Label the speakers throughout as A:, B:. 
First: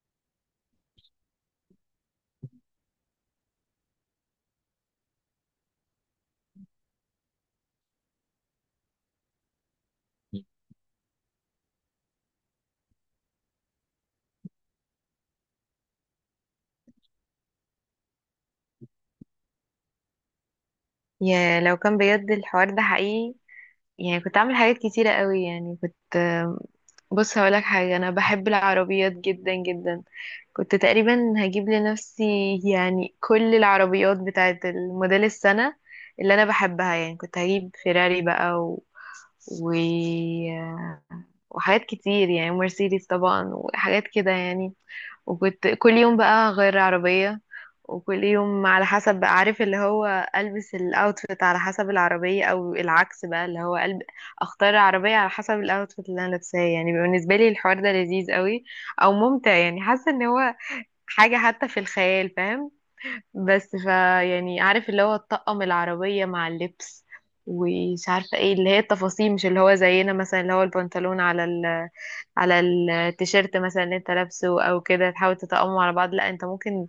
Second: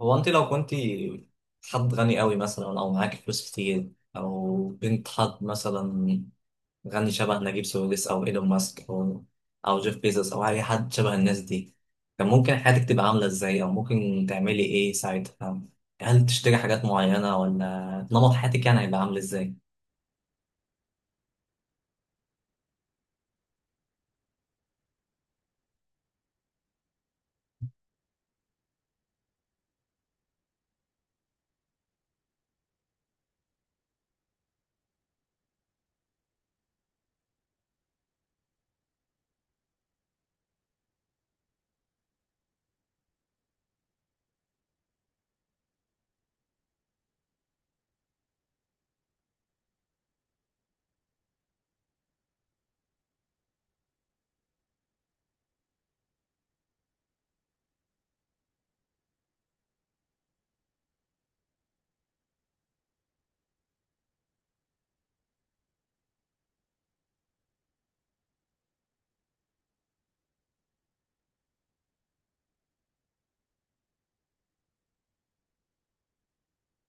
A: هو انت لو كنت حد غني قوي مثلا او معاكي فلوس كتير او بنت حد مثلا غني شبه نجيب ساويرس او ايلون ماسك او جيف بيزوس او اي حد شبه الناس دي، كان ممكن حياتك تبقى عامله ازاي او ممكن تعملي ايه ساعتها؟ هل تشتري حاجات معينه ولا نمط حياتك يعني هيبقى عامل ازاي؟
B: يا لو كان بجد الحوار ده حقيقي، يعني كنت اعمل حاجات كتيرة قوي. يعني بص هقولك حاجة، انا بحب العربيات جدا جدا. كنت تقريبا هجيب لنفسي يعني كل العربيات بتاعة الموديل السنة اللي انا بحبها. يعني كنت هجيب فيراري بقى و... وحاجات كتير، يعني مرسيدس طبعا وحاجات كده يعني. وكنت كل يوم بقى غير عربية، وكل يوم على حسب بقى عارف اللي هو ألبس الأوتفيت على حسب العربية، أو العكس بقى اللي هو قلب أختار العربية على حسب الأوتفيت اللي أنا لابساه. يعني بالنسبة لي الحوار ده لذيذ قوي أو ممتع، يعني حاسة إن هو حاجة حتى في الخيال، فاهم؟ بس فا يعني عارف اللي هو تطقم العربية مع اللبس، ومش عارفة ايه اللي هي التفاصيل، مش اللي هو زينا مثلا اللي هو البنطلون على ال، على التيشيرت مثلا اللي انت لابسه او كده تحاول تتقموا على بعض. لا انت ممكن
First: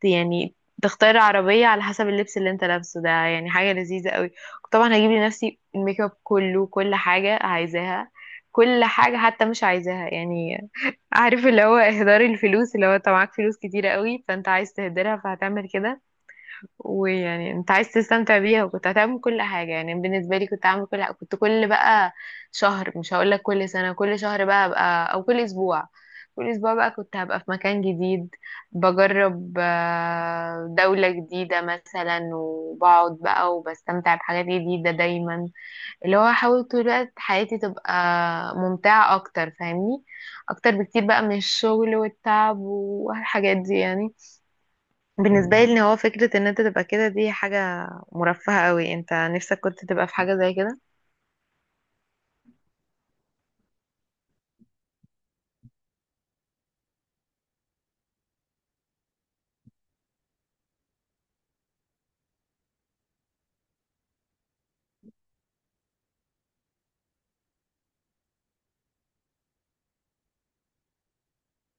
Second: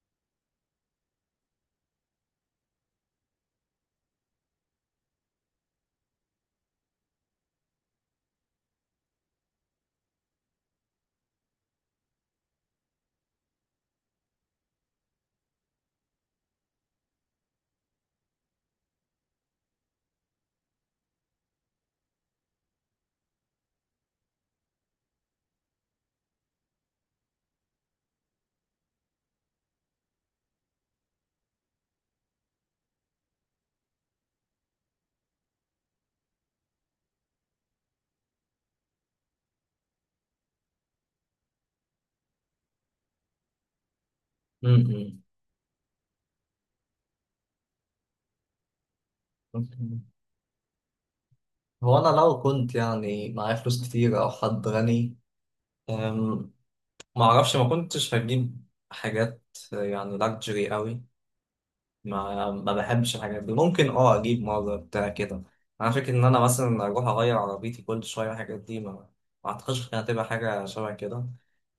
B: يعني تختار عربية على حسب اللبس اللي انت لابسه، ده يعني حاجة لذيذة قوي. طبعا هجيب لنفسي الميك اب كله، كل حاجة عايزاها، كل حاجة حتى مش عايزاها. يعني عارف اللي هو اهدار الفلوس، اللي هو انت معاك فلوس كتيرة قوي فانت عايز تهدرها فهتعمل كده. ويعني انت عايز تستمتع بيها، وكنت هتعمل كل حاجة. يعني بالنسبة لي كنت هعمل كل حاجة، كنت كل بقى شهر، مش هقول لك كل سنة، كل شهر بقى هبقى، او كل اسبوع، كل اسبوع بقى كنت هبقى في مكان جديد، بجرب دولة جديدة مثلا، وبقعد بقى وبستمتع بحاجات جديدة دايما. اللي هو احاول طول الوقت حياتي تبقى ممتعة اكتر، فاهمني؟ اكتر بكتير بقى من الشغل والتعب والحاجات دي. يعني
A: م-
B: بالنسبة لي ان هو فكرة ان انت تبقى كده، دي حاجة مرفهة قوي، انت نفسك كنت
A: م.
B: تبقى في حاجة زي كده.
A: هو انا لو كنت يعني معايا فلوس كتير او حد غني، أم، ما اعرفش، ما كنتش هجيب حاجات يعني لاكجري قوي. ما بحبش الحاجات دي، ممكن اه اجيب ماجا بتاع كده. انا فاكر ان انا مثلا اروح اغير عربيتي كل شويه الحاجات دي، ما اعتقدش كانت هتبقى حاجه شبه كده.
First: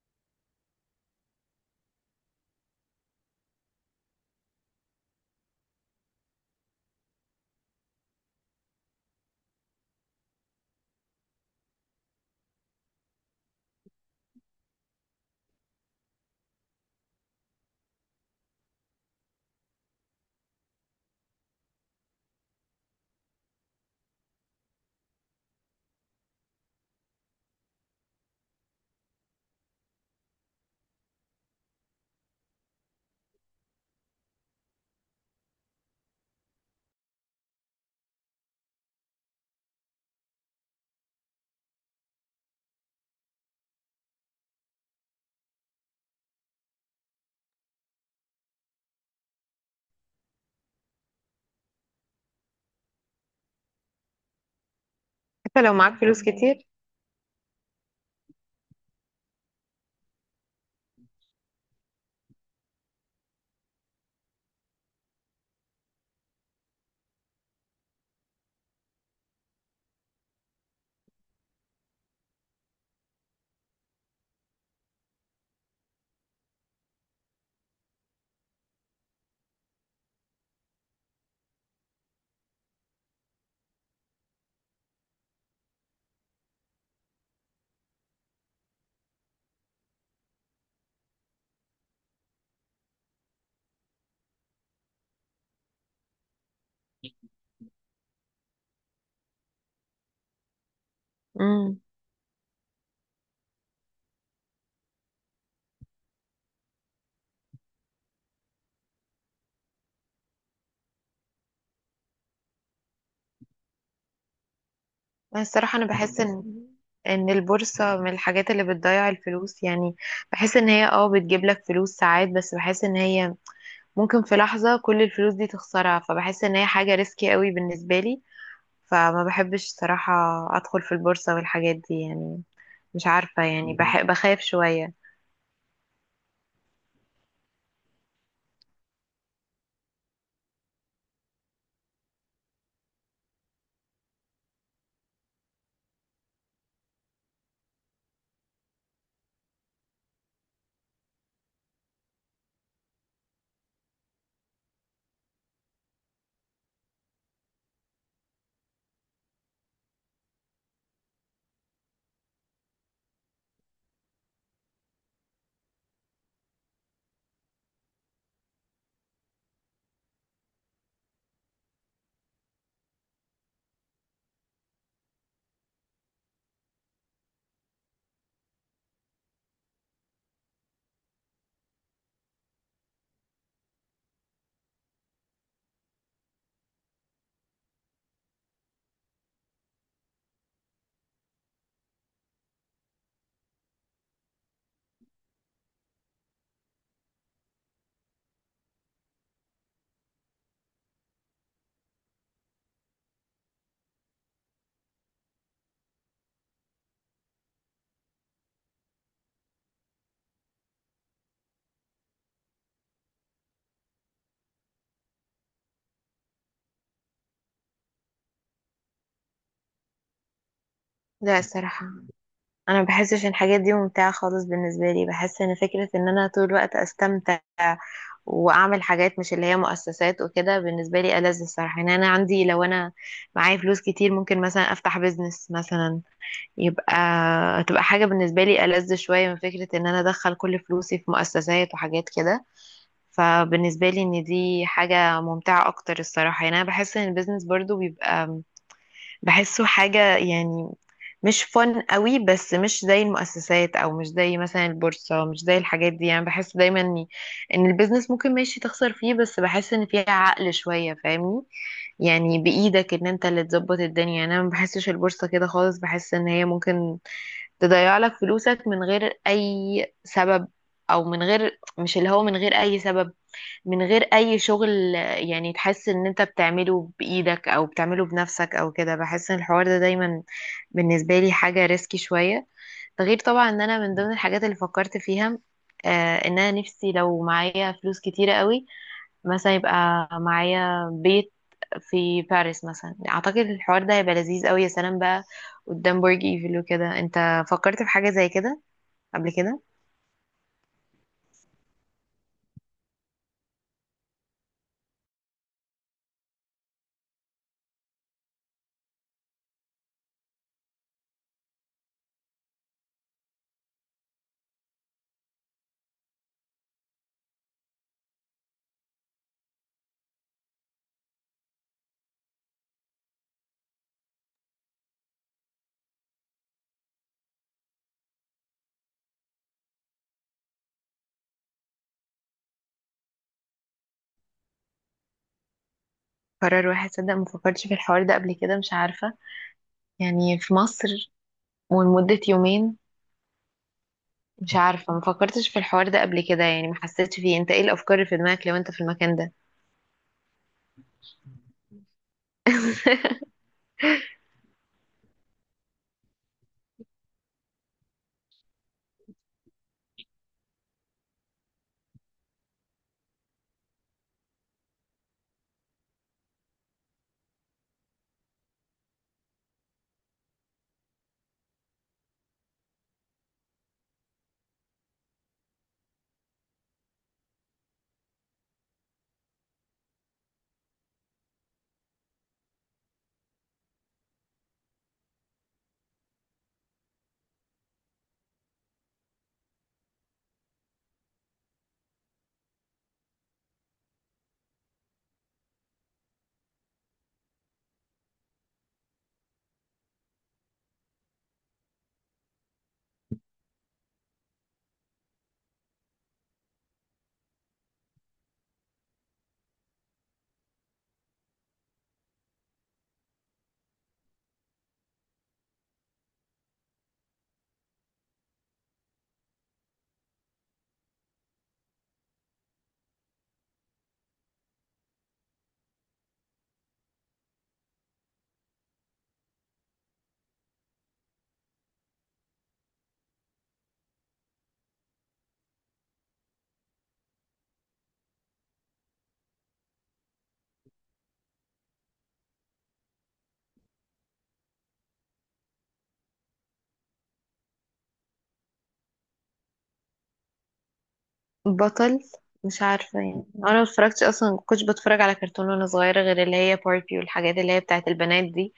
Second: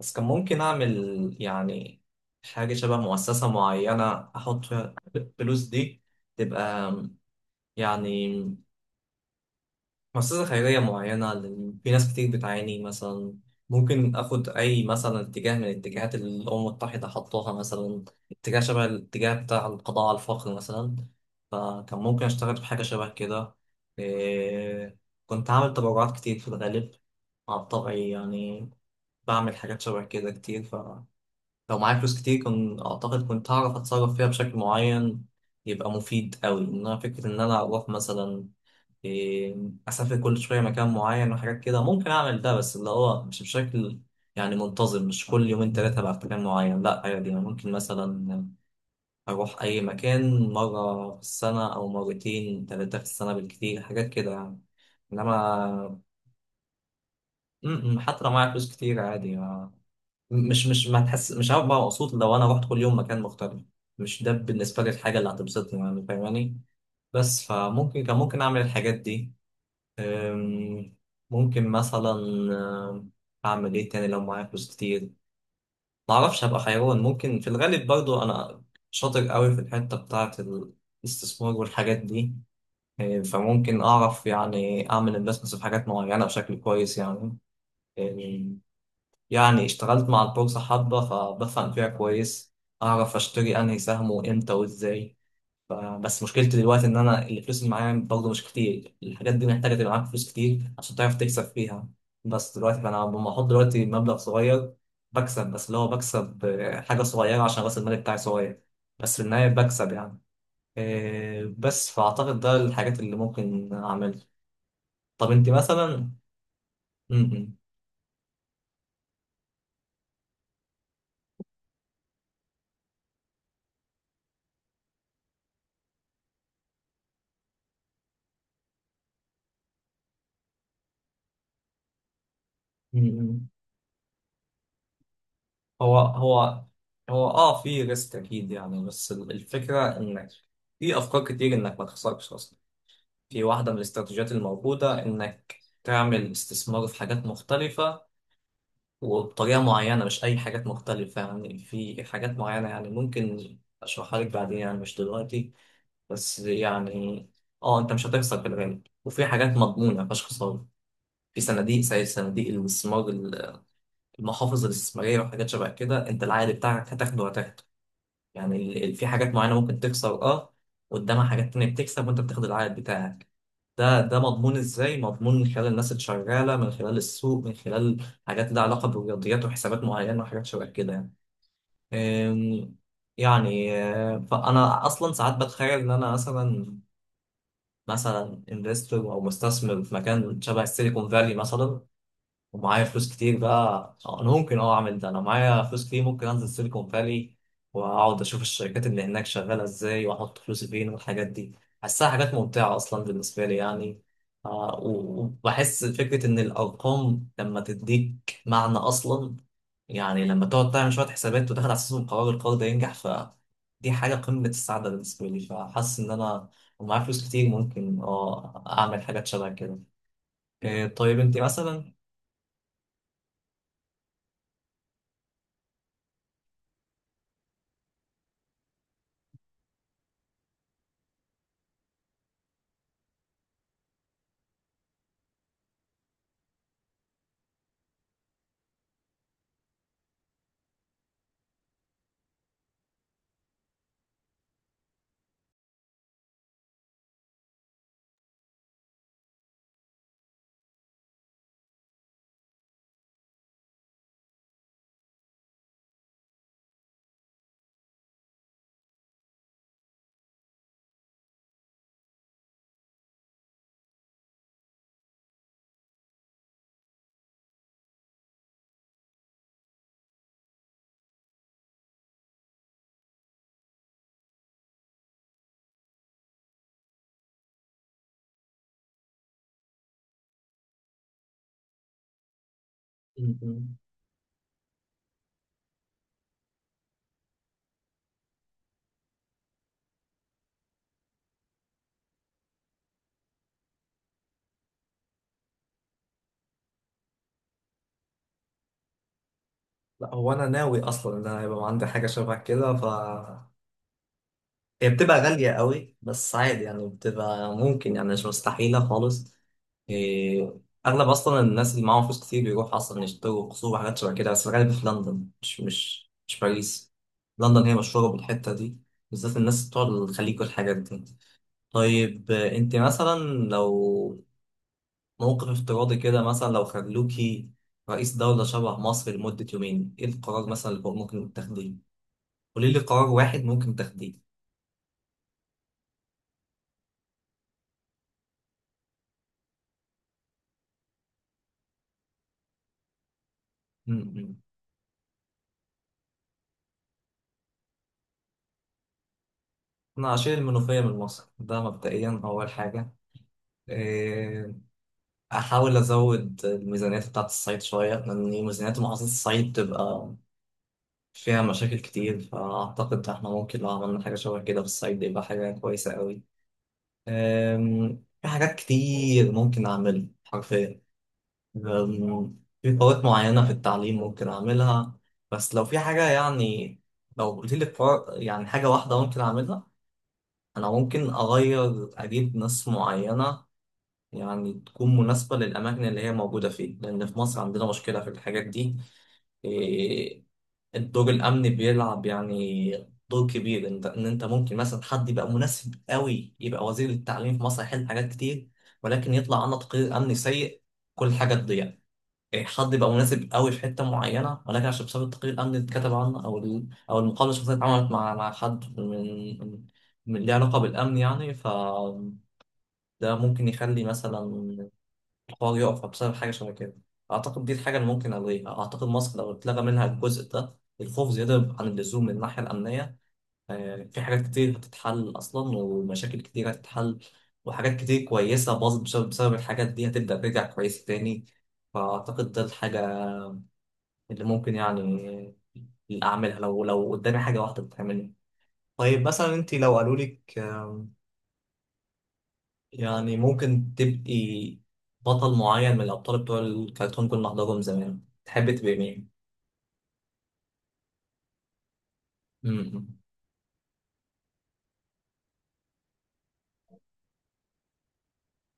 A: بس كان ممكن اعمل يعني حاجه شبه مؤسسه معينه احط فيها الفلوس دي، تبقى يعني مؤسسة خيرية معينة، لأن في ناس كتير بتعاني مثلا. ممكن آخد أي مثلا اتجاه من الاتجاهات اللي الأمم المتحدة حطوها مثلا، اتجاه شبه الاتجاه بتاع القضاء على الفقر مثلا، فكان ممكن أشتغل في حاجة شبه كده. إيه، كنت عامل تبرعات كتير في الغالب على طبعي يعني، بعمل حاجات شبه كده كتير. فلو معايا فلوس كتير كنت أعتقد كنت هعرف أتصرف فيها بشكل معين يبقى مفيد أوي. إنما فكرة إن أنا أروح مثلا، إيه، اسافر كل شويه مكان معين وحاجات كده، ممكن اعمل ده بس اللي هو مش بشكل يعني منتظم، مش كل يومين ثلاثه بقى في مكان معين، لا عادي يعني ممكن مثلا اروح اي مكان مره في السنه او مرتين ثلاثه في السنه بالكتير حاجات كده يعني.
B: حتى لو معاك
A: انما
B: فلوس كتير.
A: م- م، حتى لو معايا فلوس كتير عادي، مش ما تحس مش عارف بقى مبسوط لو انا رحت كل يوم مكان مختلف، مش ده بالنسبه لي الحاجه اللي هتبسطني يعني فاهماني. بس فممكن كان ممكن اعمل الحاجات دي. أم، ممكن مثلا، أم، أعمل إيه تاني لو معايا فلوس كتير؟ معرفش. هبقى حيوان ممكن في الغالب، برضو أنا شاطر قوي في الحتة بتاعة الاستثمار والحاجات دي. فممكن أعرف يعني أعمل انفستمنتس في حاجات معينة بشكل كويس يعني. أم، يعني اشتغلت مع البورصة حبة فبفهم فيها كويس، أعرف أشتري أنهي سهم وإمتى وإزاي. بس مشكلتي دلوقتي ان انا الفلوس اللي معايا برضه مش كتير، الحاجات دي محتاجه تبقى معاك فلوس كتير عشان تعرف تكسب
B: امم
A: فيها. بس دلوقتي فانا لما احط دلوقتي مبلغ صغير بكسب، بس اللي هو بكسب حاجه صغيره عشان راس المال بتاعي صغير، بس في النهايه بكسب يعني. بس فاعتقد ده الحاجات اللي ممكن اعملها. طب انت
B: الصراحة انا
A: مثلا؟
B: بحس ان
A: م- م-
B: البورصة من الحاجات اللي بتضيع الفلوس. يعني بحس ان هي اه بتجيب لك فلوس ساعات، بس بحس ان هي ممكن في لحظة كل الفلوس دي تخسرها، فبحس ان هي حاجة ريسكي قوي بالنسبة لي. فما بحبش صراحة ادخل في البورصة والحاجات دي يعني.
A: م-
B: مش عارفة،
A: م.
B: يعني بحب بخاف شوية.
A: هو هو اه في ريسك اكيد يعني، بس الفكره انك في افكار كتير انك ما تخسرش اصلا. في واحدة من الاستراتيجيات الموجودة إنك تعمل استثمار في حاجات مختلفة وبطريقة معينة، مش أي حاجات مختلفة يعني، في حاجات معينة يعني ممكن أشرحها لك بعدين يعني مش دلوقتي. بس يعني أه، أنت مش هتخسر في الغالب، وفي حاجات مضمونة مفيهاش خسارة، في صناديق زي صناديق الاستثمار، المحافظ الاستثمارية وحاجات شبه كده، أنت العائد بتاعك هتاخده وهتاخده. يعني في حاجات معينة ممكن تخسر اه، قدامها حاجات تانية بتكسب وانت بتاخد العائد بتاعك. ده مضمون ازاي؟ مضمون من خلال الناس اللي شغالة، من خلال السوق، من خلال حاجات لها علاقة بالرياضيات وحسابات معينة وحاجات شبه كده يعني. أم، يعني فأنا أصلا ساعات بتخيل إن أنا مثلا، مثلا انفستور أو مستثمر في مكان شبه السيليكون فالي مثلا ومعايا فلوس كتير بقى. انا ممكن اه اعمل ده، انا معايا فلوس كتير ممكن انزل سيليكون فالي واقعد اشوف الشركات اللي هناك شغاله ازاي واحط فلوسي فين والحاجات دي، بحسها حاجات ممتعه اصلا بالنسبه لي يعني. آه، وبحس فكره ان الارقام لما تديك معنى اصلا، يعني لما تقعد تعمل شويه حسابات وتاخد على اساسهم قرار، القرار ده ينجح، فدي حاجه قمه السعاده بالنسبه لي. فحاسس ان انا ومعايا فلوس كتير ممكن اه اعمل حاجات شبه كده. إيه، طيب انت
B: لا الصراحة،
A: مثلا؟
B: انا ما بحسش ان الحاجات دي ممتعه خالص بالنسبه لي. بحس ان فكره ان انا طول الوقت استمتع واعمل حاجات مش اللي هي مؤسسات وكده، بالنسبه لي ألذ الصراحه. يعني انا عندي لو انا معايا فلوس كتير ممكن مثلا افتح بيزنس مثلا، يبقى تبقى حاجه بالنسبه لي ألذ شويه من فكره ان انا ادخل كل فلوسي في مؤسسات وحاجات كده. فبالنسبه لي ان دي حاجه ممتعه اكتر الصراحه. يعني انا بحس ان البيزنس برضو بيبقى، بحسه حاجة يعني مش فن قوي، بس مش زي المؤسسات او مش زي مثلا البورصة، مش زي الحاجات دي. يعني بحس دايما ان إن البيزنس ممكن ماشي تخسر فيه، بس بحس ان فيها عقل شوية، فاهمني؟ يعني بايدك ان انت اللي تظبط الدنيا. يعني انا ما بحسش البورصة كده خالص، بحس ان هي ممكن تضيع لك فلوسك من غير اي سبب، او من غير، مش اللي هو، من غير اي سبب، من غير اي شغل. يعني تحس ان انت بتعمله بايدك او بتعمله بنفسك او كده. بحس ان الحوار ده دايما بالنسبة لي حاجة ريسكي شوية. ده غير طبعا ان انا من ضمن الحاجات اللي فكرت فيها، ان انا نفسي لو معايا فلوس كتيرة قوي، مثلا يبقى معايا بيت في باريس مثلا. اعتقد الحوار ده هيبقى لذيذ قوي. يا سلام بقى، قدام برج ايفل وكده. انت فكرت في حاجة زي كده قبل كده؟
A: لا هو انا ناوي اصلا ان انا يبقى عندي حاجه شبه كده، ف هي بتبقى غاليه قوي بس عادي يعني، بتبقى ممكن يعني مش مستحيله خالص. إيه، اغلب اصلا الناس اللي معاهم فلوس كتير بيروحوا اصلا يشتروا قصور وحاجات شبه كده، بس غالبا في لندن مش باريس. لندن هي مشهوره بالحته دي، بالذات الناس بتوع الخليج والحاجات دي. طيب آه، انت مثلا لو موقف افتراضي كده مثلا، لو خلوكي رئيس دولة شبه مصر لمدة يومين، ايه القرار مثلا اللي ممكن تاخديه؟ قولي لي قرار واحد ممكن تاخديه.
B: قرار واحد، صدق ما فكرتش في الحوار ده قبل كده، مش عارفة. يعني في مصر ولمدة يومين.
A: م-م.
B: مش عارفة، ما فكرتش في الحوار ده قبل كده، يعني ما حسيتش فيه. انت ايه الافكار اللي في دماغك لو انت في المكان ده؟
A: انا اشيل المنوفيه من مصر، ده مبدئيا اول حاجه. إيه، احاول ازود الميزانيات بتاعت الصعيد شويه لان ميزانيات محافظه الصعيد بتبقى فيها مشاكل كتير، فاعتقد احنا ممكن لو عملنا حاجه شبه كده في الصعيد يبقى حاجه كويسه قوي. في حاجات كتير ممكن اعملها حرفيا، في قوات معينه في التعليم ممكن اعملها. بس لو في حاجه يعني، لو قلت لي يعني حاجه واحده ممكن اعملها، انا ممكن اغير، اجيب ناس معينه يعني تكون مناسبه للاماكن اللي هي موجوده فيه، لان في مصر عندنا مشكله في الحاجات دي. إيه، الدور الامني بيلعب يعني دور كبير، انت ان انت ممكن مثلا حد يبقى مناسب قوي يبقى وزير التعليم في مصر يحل حاجات كتير، ولكن يطلع عنه تقرير امني سيء، كل حاجه تضيع. إيه، حد يبقى مناسب قوي في حته معينه ولكن عشان بسبب التقرير الامني اللي اتكتب عنه او او المقابله الشخصيه اللي اتعملت مع حد من من من ليه علاقه بالامن يعني، ف ده ممكن يخلي مثلا الحوار يقف بسبب حاجه شبه كده. اعتقد دي الحاجه اللي ممكن الغيها، اعتقد مصر لو اتلغى منها الجزء ده، الخوف زياده عن اللزوم من الناحيه الامنيه، آه، في حاجات كتير هتتحل اصلا ومشاكل كتير هتتحل، وحاجات كتير كويسه باظت بسبب الحاجات دي هتبدا ترجع كويسه تاني. فاعتقد ده الحاجه اللي ممكن يعني اللي اعملها لو قدامي حاجه واحده بتعملها. طيب مثلا انت لو قالوا لك يعني ممكن تبقي بطل معين من الابطال بتوع الكرتون كنا بنحضرهم زمان، تحبي تبقي مين؟
B: بطل، مش
A: مم.
B: عارفة. يعني انا ما اتفرجتش اصلا، ما كنتش بتفرج على كرتون وانا صغيرة، غير اللي هي باربي والحاجات اللي هي بتاعت البنات دي.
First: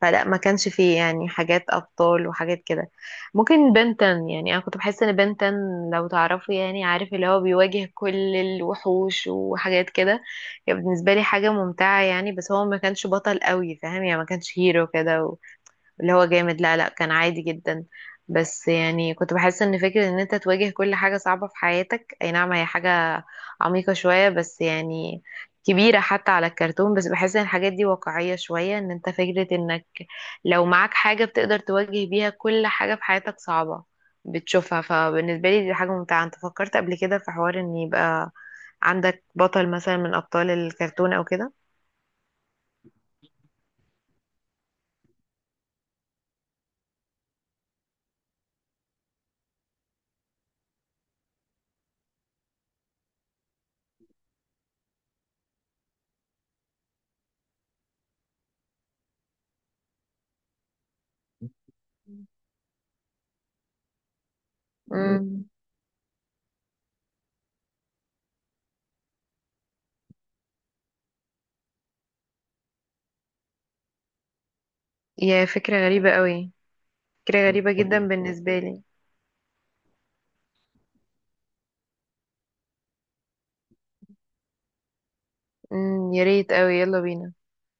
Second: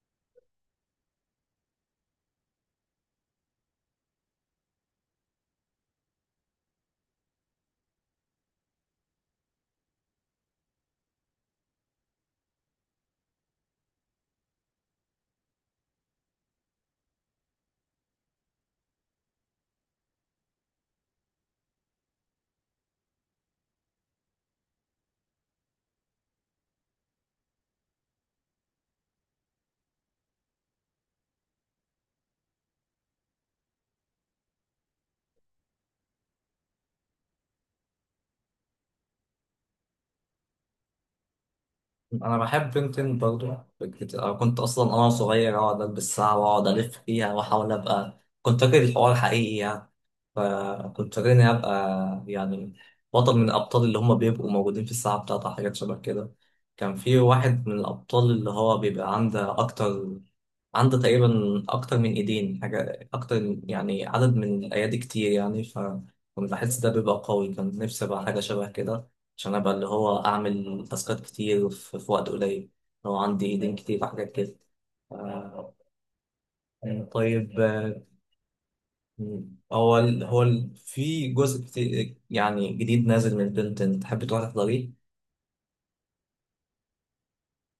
B: فلا، ما كانش فيه يعني حاجات ابطال وحاجات كده. ممكن بنتن، يعني انا كنت بحس ان بنتن، لو تعرفوا يعني، عارف اللي هو بيواجه كل الوحوش وحاجات كده. يعني بالنسبة لي حاجة ممتعة. يعني بس هو ما كانش بطل قوي، فاهم؟ يعني ما كانش هيرو كده اللي هو جامد. لا لا، كان عادي جدا. بس يعني كنت بحس ان فكرة ان انت تواجه كل حاجة صعبة في حياتك، اي نعم هي حاجة عميقة شوية، بس يعني كبيرة حتى على الكرتون. بس بحس ان الحاجات دي واقعية شوية، ان انت فكرة انك لو معاك حاجة بتقدر تواجه بيها كل حاجة في حياتك صعبة بتشوفها، فبالنسبة لي دي حاجة ممتعة. انت فكرت قبل كده في حوار ان يبقى عندك بطل مثلا من ابطال الكرتون او كده؟
A: انا بحب بنتين برضو، أنا كنت اصلا انا صغير اقعد البس ساعة واقعد الف فيها واحاول ابقى، كنت فاكر الحوار حقيقي يعني، فكنت فاكر اني ابقى يعني بطل من الابطال اللي هم بيبقوا موجودين في الساعة بتاعتها حاجات شبه كده. كان في واحد من الابطال اللي هو بيبقى عنده اكتر، عنده تقريبا اكتر من ايدين، حاجة اكتر يعني، عدد من الايادي كتير
B: امم
A: يعني، فكنت بحس ده بيبقى قوي، كان نفسي ابقى حاجة شبه كده، عشان ابقى اللي هو اعمل تاسكات كتير في وقت قليل لو عندي ايدين كتير في حاجات كده.
B: يا
A: آه،
B: فكرة غريبة قوي.
A: يعني
B: فكرة
A: طيب
B: غريبة جدا
A: آه،
B: بالنسبة لي.
A: في جزء كتير يعني جديد نازل من البنتن، تحب تروح تحضريه؟
B: يا ريت قوي، يلا بينا.